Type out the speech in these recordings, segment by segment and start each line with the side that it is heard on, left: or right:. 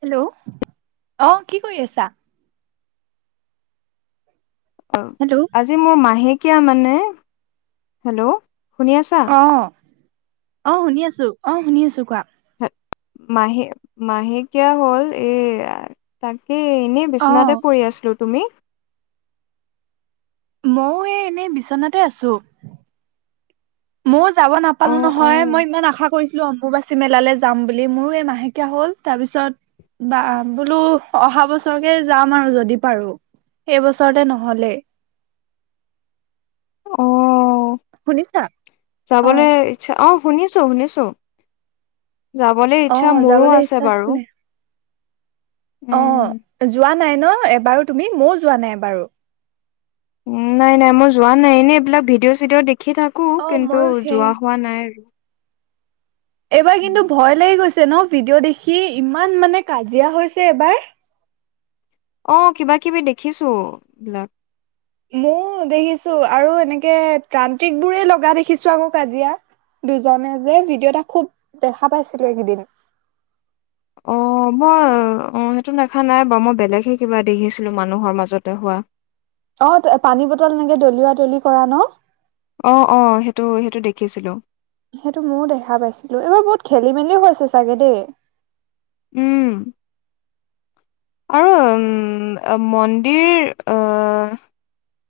right: Hello অ' কি কৰি আছা?
left: অ'।
right: হেল্ল'?
left: আজি মোৰ মাহেকীয়া মানে, হেল্ল' শুনি আছা?
right: অ', অ' শুনি আছোঁ, অ' শুনি আছোঁ কোৱা?
left: হয়। মাহে মাহেকীয়া হ'ল এ তাকে এনে
right: অ
left: বিচনাতে পৰি আছিলোঁ। তুমি?
right: মইও এই এনেই বিচনাতে আছোঁ। ময়ো যাব নাপালো
left: অ',
right: নহয়,
left: অ'।
right: মই ইমান আশা কৰিছিলোঁ। অ' অম্বুবাচি মেলালৈ যাম বুলি, মোৰো এই মাহেকীয়া হ'ল। তাৰপিছত বা বোলো অহা বছৰকে যাম আৰু যদি পাৰো। এইবছৰতে নহলেই।
left: অ'
right: শুনিছা? অ
left: যাবলৈ চ্ছা, অ' শুনিছোঁ শুনিছোঁ, যাবলৈ
right: অ
left: ইচ্ছা মোৰো
right: যাবলৈ ইচ্ছা
left: আছে বাৰু।
right: আছিলে।
left: উম,
right: অ', যোৱা নাই ন এবাৰু তুমি, মইও যোৱা নাই বাৰু।
left: নাই, নাই, মই যোৱা নাই, এনেই এইবিলাক ভিডিঅ' চিডিঅ' দেখি থাকোঁ,
right: অ
left: কিন্তু
right: ময়ো সেই
left: যোৱা হোৱা আৰু।
right: এইবাৰ কিন্তু ভয় লাগি গৈছে ন ভিডিঅ' দেখি, ইমান মানে কাজিয়া হৈছে এইবাৰ।
left: অ', কিবা কিবি দেখিছো এইবিলাক।
right: ময়ো দেখিছো, আৰু এনেকে ত্ৰান্ত্ৰিক বোৰহে লগা দেখিছো আকৌ কাজিয়াত। দুজনে যে, ভিডিঅ' এটা খুব দেখা পাইছিলো এইকেইদিন। [inaudible]
left: হ'বই, অ', সেইটো দেখা নাই বাৰু, মই বেলেগে কিবা দেখিছিলো, মানুহৰ মাজতে হোৱা।
right: অ', তে পানী বটল এনেকে দলিওৱা দলি কৰা ন'।
left: অ', অ', সেইটো, সেইটো দেখিছিলোঁ।
right: সেইটো ময়ো দেখা পাইছিলো, এইবাৰ বহুত খেলি মেলিও হৈছে চাগে দেই।
left: উম। অ', আম আম, মন্দিৰ অ'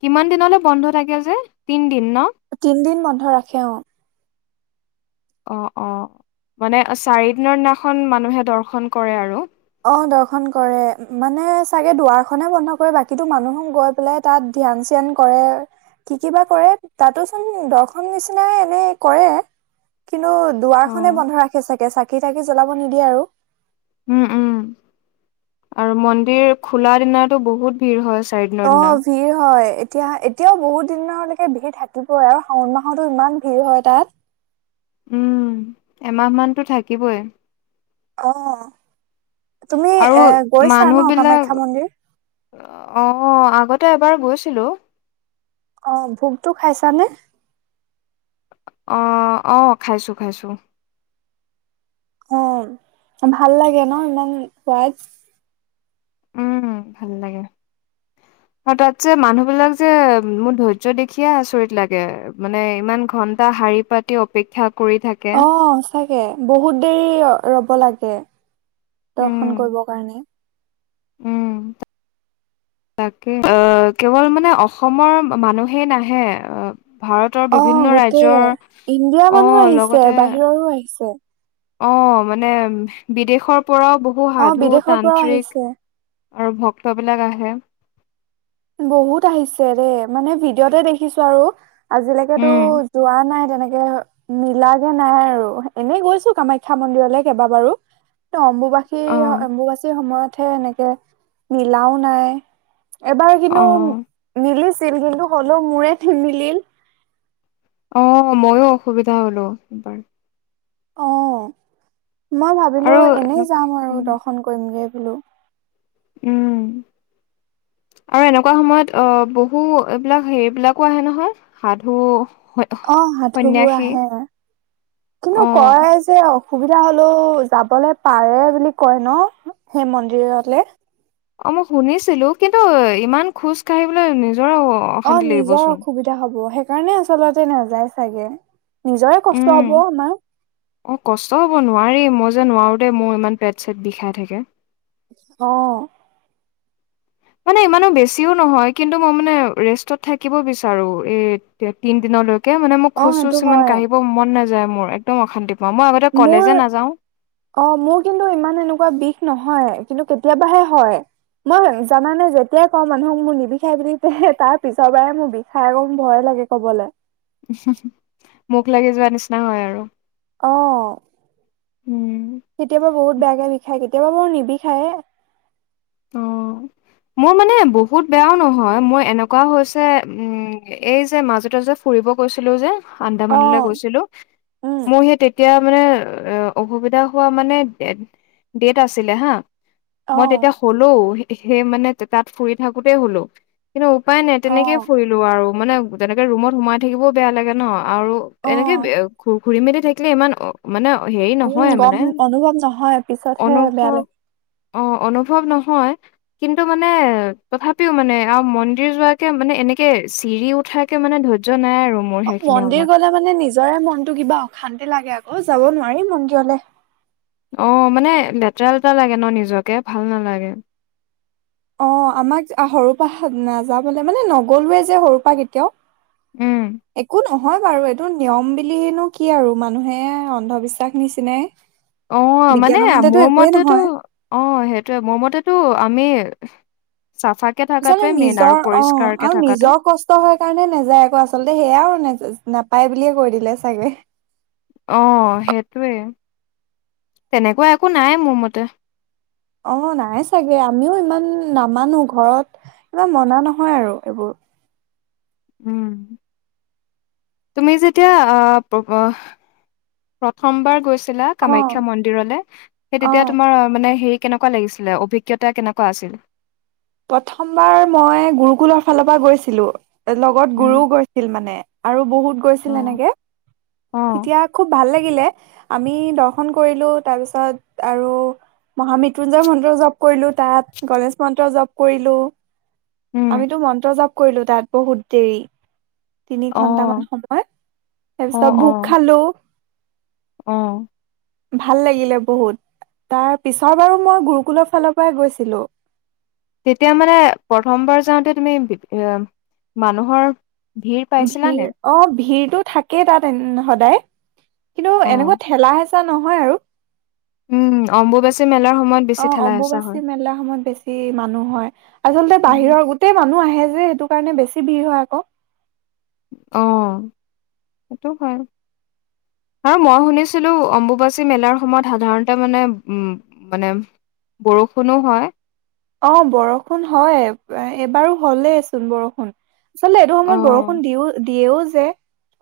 left: কিমান দিনলে বন্ধ থাকে যে, তিন দিন ন?
right: তিনদিন বন্ধ ৰাখে অ'।
left: অ', অ', মানে চাৰিদিনৰ দিনাখন মানুহে দৰ্শন কৰে আৰু।
right: অ', দৰ্শন কৰে, মানে চাগে দুৱাৰখনে বন্ধ কৰে, বাকীতো মানুহে গৈ পেলাই তাত ধ্যান-চ্যান কৰে। কি, কি, বা কৰে, তাতো চোন দৰ্শন নিচিনাই এনেই কৰে, কিন্তু দুৱাৰখনেই
left: অ',
right: বন্ধ ৰাখে চাগে, চাকি-তাকি জ্বলাব নিদিয়ে আৰু।
left: উম, উম আৰু মন্দিৰ খোলা দিনাতো বহুত ভিৰ হয় চাইড
right: অ', ভিৰ হয়। এতিয়া, এতিয়াও বহুত দিনলৈকে ভিৰ থাকিবই আৰু শাওণ মাহতো ইমান ভিৰ হয় তাত।
left: উম, এমাহ মানতো থাকিবই।
right: অ', তুমি
left: আৰু
right: এ, গৈছা
left: মানুহ
right: ন'
left: বিলাক
right: কামাখ্যা মন্দিৰ?
left: অ', আগতে এবাৰ গৈছিলোঁ।
right: অ', ভোগটো খাইছানে?
left: অ', অ', খাইছো, খাইছো।
right: অ', ভাল লাগে ন', ইমান সোৱাদ।
left: উম, ভাল লাগে। আৰু তাত যে মানুহ বিলাক যে, মোৰ ধৈৰ্য দেখিয়ে আচৰিত লাগে। মানে ইমান ঘন্টা শাৰী-পাতি অপেক্ষা কৰি থাক
right: অ', সচাঁকে বহুত দেৰি ৰ-ৰ'ব লাগে।
left: উম,
right: দৰ্শন কৰিব কাৰণে।
left: উম। তাকে, অ', কেৱল মানে, অসমৰ মা-মানুহে নাহে অ', ভাৰত তৰ
right: অ'
left: বিভিন্ন
right: গোটেই
left: ৰাজ্যৰ অ', লগতে
right: তৰো আহিছে।
left: অ', মানে বিদেশৰ পৰাও বহু
right: অ'
left: সাধু,
right: বিদেশৰ পৰাও
left: তান্ত্ৰিক
right: আহিছে
left: আৰু ভক্ত বিলাক আহে।
right: বহুত আহিছে দেই, মানে ভিডিঅ'তে দেখিছো আৰু। আজিলেকেতো
left: উম,
right: যোৱা নাই তেনেকে হ মিলাগে নাই আৰু এনেই গৈছো কামাখ্যা মন্দিৰলৈ কেইবাবাৰো। ত', অম্বুবাসী,
left: অ',
right: অ-অম্বুবাচীৰ সময়তহে এনেকে মিলাও নাই, এবাৰ কিন্তু
left: অ',
right: মিলি ছিল, কিন্তু হ'লেও মোৰে নিমিলিল।
left: অ, ময়ো অসুবিধা হ'লো এবাৰ।
right: অ, মই ভাবিলো,
left: আৰু
right: এনেই
left: এনেকুৱা
right: যাম আৰু
left: উম
right: দৰ্শন কৰিমগে বোলো।
left: উম। আৰু এনেকুৱা সময়ত অ, বহু এইবিলাক হেৰিবিলাকো আহে নহয়। সাধু, স
right: অ, সাধুবোৰ আহে, কিন্তু
left: অ
right: [unintelligible] যে অসুবিধা হ'লেও, যাবলে পাৰে বুলি কয় ন, সেই মন্দিৰলে।
left: অ মই শুনিছিলো, কিন্তু ইমান খোজ কাঢ়িবলৈ নিজৰ
right: অ, নিজৰ অসুবিধা অসুবিধা হ'ব, সেইকাৰণে আচলতে নাযায় চাগে, নিজৰে
left: উম
right: কষ্ট হ'ব। [unintelligible]
left: অ, কষ্ট হ'ব নোৱাৰিম, মই যে নোৱাৰোঁ দেই, মোৰ ইমান পেট-চেট বিষাই থাকে।
right: অ।
left: মানে ইমানো বেছিও নহয়, কিন্তু মই মানে ৰেষ্টত থাকিব বিচাৰো, এই তিন দিনলৈ। তাকে মানে, মোৰ
right: অ সেইটো
left: খোজ-চোজ ইমান
right: হয়
left: কাঢ়িব মন নাযায় মোৰ। একদম অশান্তি পাওঁ, মই আগতে
right: মোৰ
left: কলেজে নাযাওঁ।
right: অ, মোৰ কিন্তু ইমান এনেকুৱা বিষ নহয়, কিন্তু কেতিয়াবাহে হয়। মই জানা নে, যেতিয়াই কওঁ মানুহক মোৰ নিবিষাই বুলি, তে, তাৰ পিছৰ বাৰে মোৰ বিষ ষাই, মোৰ ভয়ে লাগে ক'বলৈ।
left: মুখ লাগি যোৱা নিচিনা হয় আৰু।
right: অ।
left: উম।
right: কেতিয়াবা বহুত বেয়াকে বিষায়, কেতিয়াবা বাৰু নিবিষায়ে।
left: অ'।
right: [inaudible]
left: মোৰ মানে বহুত বেয়াও নহয়, মোৰ এনেকুৱাও হৈছে, উম, এই যে মাজতে যে ফুৰিব গৈছিলো যে,
right: অ
left: আন্দামানলৈ গৈছিলো,
right: উম
left: মই হে তেতিয়া তেতিয়া মানে অসুবিধা হোৱা মানে ডে-ডেট আছিলে হা!
right: অ
left: মই তেতিয়া হ'লো, সেই মানে তাত ফুৰি থাকোতেই হ'লো। কিন্তু উপায় নাই,
right: অ
left: তেনেকেই ফুৰিলো আৰু, মানে তেনেকে ৰুমত সোমাই থাকিবও বেয়া লাগে ন। আৰু
right: অ
left: এনেকে ঘূৰি-মেলি থাকিলে ইমান মানে হেৰি
right: উম
left: নহয়েই
right: গম
left: মানে,
right: অনুভৱ নহয় পিছতহে বেয়া লাগে
left: অনুভৱ অ, অনুভৱ নহয়। কিন্তু মানে, তথাপিও মানে, আৰু মন্দিৰ যোৱাকে মানে এনেকে চিৰি উঠাই কে মানে ধৰ্য্য নাই আৰু মোৰ।
right: অ,
left: সেইখিনি
right: মন্দিৰ
left: সময়ত।
right: গ'লে মানে, নিজৰে মনটো কিবা অশান্তি লাগে আকৌ, যাব নোৱাৰি মন্দিৰলৈ।
left: অ, মানে লেতেৰা-লেতেৰা লাগে ন নিজকে, ভাল নালাগে।
right: অ, আমাক সৰুৰ পৰা নাযাবলৈ, মানে নগ'লোৱে যে সৰুৰ পৰা কেতিয়াও।
left: উম,
right: একো নহ নহয় বাৰু! এইটো নিয়ম বুলিনো কি আৰু, মানুহে অন্ধবিশ্বাস নিচিনাই।
left: অ, মানে
right: বিজ্ঞানৰ মতেতো
left: মোৰ
right: একোৱেই
left: মতেটো
right: নহয়।
left: অ, সেইটোৱে, মোৰ মতেটো আমি চাফা
right: আচলতে, নিজৰ অ আৰু নিজৰ কষ্ট কষ্ট হয় কাৰণে নাযায়, আকৌ আচলতে সেয়াও ন নাপায় বুলিয়ে কৈ দিলে চাগে।
left: অ, সেইটোৱে, তেনেকুৱা একো নাই, মোৰ মতে।
right: অ, নাই চাগে, আমিও ইমান নামানো, ঘৰত ইমান মনা নহয় আৰু এইবোৰ।
left: উম্, তুমি যেতিয়া অ', প্ৰথমবাৰ গৈছি লা
right: অ
left: কামাখ্যা মন্দিৰলে, সেই
right: অ
left: তেতিয়া তোমাৰ মানে সেই কেনেকুৱা লাগিছিলে, অভিজ্ঞতা কেনেকুৱা আছিল।
right: প্ৰথমবাৰ মই গুৰুকুলৰ ফালৰ পৰা গৈছিলোঁ, লগত গুৰুও
left: উম।
right: গৈছিল মানে। আৰু বহুত
left: অ
right: গৈছিল এনেকে, তেতিয়া খুব ভাল লাগিলে। আমি দৰ্শন কৰিলোঁ, তাৰপিছত আৰু মহা মৃত্যুঞ্জয় মন্ত্ৰ জপ কৰিলোঁ তাত, গনেশ মন্ত্ৰ জপ কৰিলোঁ,
left: উম
right: আমিতো মন্ত্ৰ জপ কৰিলো তাত বহুত দেৰি। তিনি
left: অ
right: ঘন্টামান সময়,
left: অ
right: তাৰপিছত
left: অ
right: ভোগ খালোঁ।
left: অ',
right: ভাল লাগিলে বহুত, তাৰ পিছৰ বাৰু মই গুৰুকুলৰ ফালৰ পৰাই গৈছিলোঁ।
left: তেতিয়া মানে প্ৰথমবাৰ যাওঁতে তুমি, এ মানুহৰ ভিৰ পাইছিলা নে?
right: অ'ভিৰটো থাকেই তাত সদায়, কিন্তু
left: অ
right: এনেকুৱা ঠেলা-হেচা হেঁচা নহয় আৰু।
left: উম্, অম্বুবাচী মেলাৰ সময়ত বেছি ঠেলা হেঁচা
right: অ'অম্বুবাচী
left: হয়।
right: মেলা সময়ত বেছি বেছি মানুহ হয়, আচলতে
left: উম,
right: বাহিৰৰ গোটেই মানুহ আহে যে, সেইটো কাৰণে বেছি ভিৰ হয় আকৌ।
left: অ', সেইটো হয়। আৰু মই শুনিছিলোঁ, অম্বুবাচী মেলাৰ সময়ত সাধাৰণতে মানে উম্ মানে বৰষুণো হয়।
right: অ', বৰষুণ হয়, এইবাৰো হ'লেইচোন বৰষুণ। আচলতে এইটো
left: অ
right: সময়ত বৰষুণ দিও, দিয়েও যে।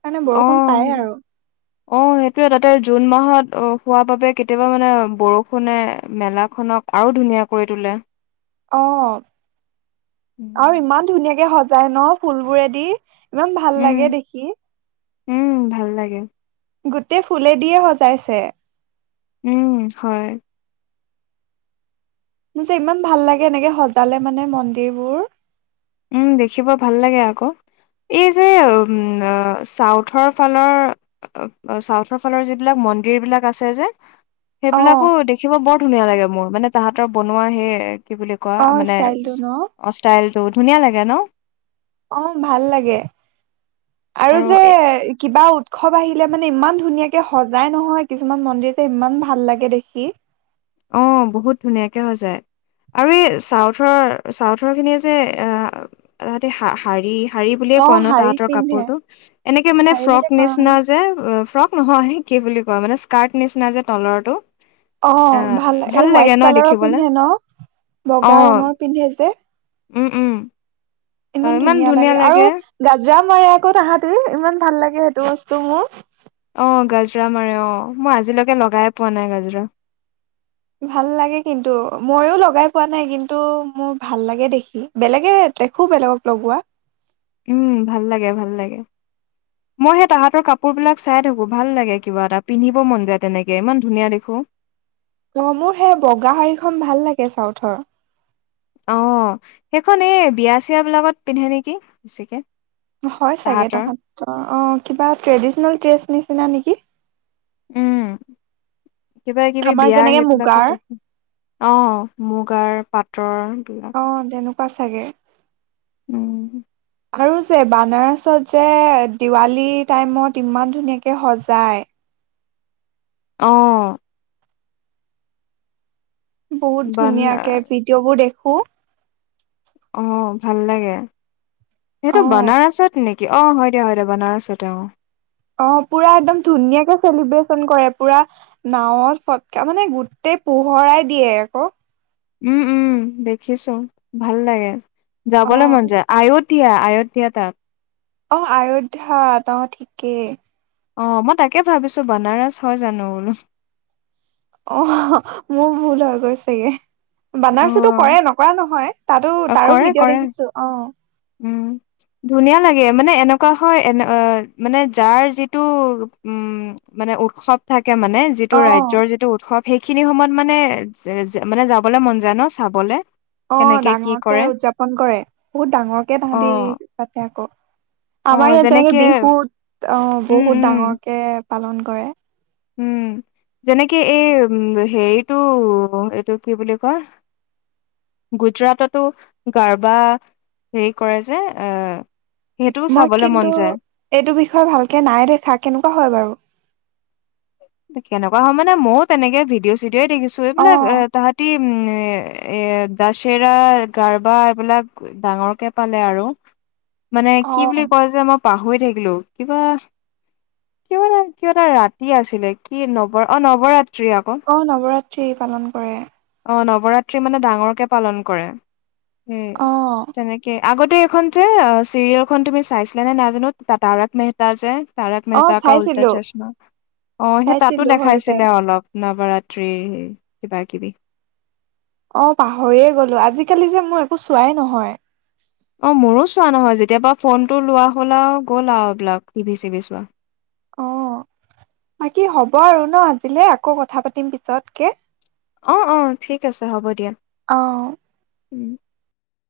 right: কাৰণে বৰষুণ পায় আৰু
left: অ', অ', সেইটোয়ে, তাতে জুন মাহত অহ্ হোৱা বাবে কেতিয়াবা মানে বৰষুণে মেলা খনক আৰু ধুনীয়া কৰি তোলে।
right: অ', আৰু
left: উম
right: ইমান ধুনীয়াকে সজাই ন ফুলবোৰেদি। ইমান ভাল লাগে দেখি।
left: উম্, ভাল লাগে।
right: গোটেই ফুলে দিয়ে সজাইছে।
left: উম্, হয়‌।
right: মোৰ যে ইমান ভাল লাগে, এনেকে সজালে মানে মন্দিৰ বোৰ।
left: উম্, দেখিব ভাল লাগে আকৌ। এই যে উম্, অ'চাউথৰ ফালৰ অ', চাউথৰ ফালৰ যিবিলাক মন্দিৰ বিলাক আছে যে।
right: অ
left: সেইবিলাকো দেখিব বৰ ধুনীয়া লাগে মোৰ, মানে তাহাঁতৰ বনোৱা সেই কি বুলি কয়,
right: অ
left: মানে
right: ষ্টাইলটো ন
left: অ', স্তাইলটো ধুনীয়া লাগে ন!
right: অ', ভাল লাগে, আৰু যে কিবা উৎসৱ উৎসৱ আহিলে মানে ইমান ধুনীয়াকে সজাই নহয়, কিছুমান মন্দিৰ যে ইমান ভাল লাগে দেখি।
left: অ', বহুত ধুনীয়াকে সজায়। আৰু এই চাউথৰ, চাউথৰ খিনিয়ে যে অ' তাহতে শাৰী শাৰী বুলিয়ে
right: অ
left: কয় ন,
right: শাৰী
left: তাহাঁতৰ
right: পিন্ধে
left: কাপোৰটো! এনেকে মানে
right: শাৰী বুলি
left: ফ্ৰক
right: কয় ন?
left: নিচিনা যে ফ্ৰক নহয়, কি বুলি কয় মানে স্কাৰ্ট নিচিনা যে তলৰতো।
right: অ', ভাল লাগে, হোৱাইট কালাৰৰ
left: দেখিবলে
right: পিন্ধে ন', বগা ৰঙৰ পিন্ধে যে।
left: উম্, উম্।
right: ইমান ধুনীয়া লাগে আৰু, গাজৰা মাৰে আকৌ তাহাঁতি ইমান ভাল লাগে সেইটো বস্তু মোক।
left: অ', গাজৰা মাৰে অ', মই আজিলৈকে লগাই পোৱা নাই গাজৰা।
right: ভাল লাগে কিন্তু, ময়ো লগাই পোৱা নাই, কিন্তু মোৰ ভাল লাগে দেখি। বেলেগে দেখো বেলেগক লগোৱা।
left: উম ভাল লাগে, ভাল লাগে।
right: [inaudible]
left: মই সেই তাহাঁতৰ কাপোৰ বিলাক চাই থাকো, ভাল লাগে কিবা এটা, পিন্ধিব মন যায় তেনেকে, ইমান ধুনীয়া দেখো।
right: অ', মোৰ সেই বগা শাৰীখন ভাল লাগে চাউথৰ।
left: অ', সেইখন এই বিয়া চিয়া বিলাকত পিন্ধে নেকি বেছিকে।
right: হয় চাগে,
left: তাহাঁতৰ
right: তাহঁতৰ অ', কিবা ট্ৰেডিচনেল ড্ৰেছ নিচিনা নেকি।
left: উম, কিবা কিবি
right: আমাৰ
left: বিয়াৰ
right: যেনেকে মুগাৰ
left: সেইবিলাকতে অ', মূগাৰ পাটৰ।
right: অ', তেনেকুৱা চাগে।
left: উম,
right: আৰু যে বানাৰছত যে দিৱালী টাইমত ইমান ধুনীয়াকে সজায়।
left: অ'।
right: বহুত
left: বান
right: ধুনীয়াকে ভিডিঅ' বোৰ দেখো।
left: অ', ভাল লাগে, সেটো
right: অ
left: বনাৰছত নেকি? অ', হয় দে, হয় দে, বনাৰছত অ'।
right: অ' পুৰা একদম ধুনীয়াকে চেলিব্ৰেচন কৰে, পোৰা নাৱত ফটকা, মানে গোটেই পোহৰাই দিয়ে আকৌ'।
left: উম' উম' দেখিছোঁ ভাল লাগে,
right: অ
left: যাবলৈ মন যায়। আইয়তিয়া, আইয়তিয়া তাত।
right: অ', আয়োধ্যা, অ' ঠিকেই।
left: অ', মই তাকে ভাবিছোঁ, বনাৰস হ'য় জানো বোলোঁ।
right: অ', মোৰ ভুল হৈ গৈছেগে। বানাৰছোতো
left: অ',
right: ক'ৰে নকৰা নহ'য় তাতো, তাৰো
left: কৰে
right: ভিডিঅ'
left: কৰে
right: দেখিছো অ'।
left: উম। ধুনীয়া লাগে মানে, এনেকুৱা হ'য় এনে মানে যাৰ যিটো উম' মানে উৎসৱ থাকে মানে,
right: অ
left: যিটো ৰাজ্যৰ যিটো উৎসৱ সেইখিনি সময়ত মানে, য, য মানে যাবলৈ মন যায় ন' চাবলে।
right: অ',
left: কেনেকে কি
right: ডাঙৰকে
left: কৰে
right: উদযাপন কৰে, বহুত ডাঙৰকে
left: অ
right: তাহাঁতি পাতে আকৌ'। আমাৰ ইয়াত যেনেকে বিহুত, আহ'
left: উম
right: বহুত
left: উম
right: ডাঙৰকে পালন কৰে।
left: উম', যেনেকে এই উম হেৰিটো এইটো কি বুলি কয় গুজৰাটতো, গাৰ্বা, হেৰি কৰে যে সেইটোও
right: মই
left: চাবলে মন
right: কিন্তু,
left: যায়
right: এইটো বিষয়ে ভালকে নাই দেখা কেনেকুৱা হয় বাৰু।
left: কেনেকুৱা হয় মানে, ময়ো তেনেকে ভিডিঅ' চিডিঅই দেখিছোঁ
right: অ
left: এইবিলাক এ তাহাঁতি উম' এ দাচেৰা, গাৰ্বা এইবিলাক ডাঙৰকে পাতে আৰু, মানে
right: অ
left: কি বুলি কয় যে মই পাহৰি থাকিলোঁ, কিবা কিবা এ কিবা এটা ৰাতি আছিলে। কি নৱ অ' নৱৰাত্ৰি আকৌ।
right: অ', নৱৰাত্ৰি পালন কৰে।
left: অ', নৱৰাত্ৰি মানে ডাঙৰকে পালন কৰে, উম'
right: অ
left: তেনেকে আগতে, এইখন যে চিৰিয়েলখন তুমি চাইছিলা নে নাজানো, তা তাৰগ মেহতা যে। তাৰক
right: অ
left: মেহতা কা উল্টা
right: চাইছিলো
left: চশমা, অ' সেই তাতো
right: চাইছিলো সৰুতে
left: দেখাইছিলে অলপ। নৱৰাত্ৰি, কিবা কিবি।
right: অ' পাহৰিয়ে গলোঁ। আজিকালি যে মোৰ একো চোৱাই নহয়।
left: অ' মোৰো চোৱা নহয়। যেতিয়াবা ফোন টো লোৱা হ'ল আৰু গ'ল আৰু এইবিলাক টিভি চিভি চোৱা
right: অ' বাকী হ'ব আৰু ন আজিলৈ আকৌ কথা পাতিম পিছতকে।
left: অ' অ' ঠিক আছে হ'ব দিয়া।
right: অ'
left: উম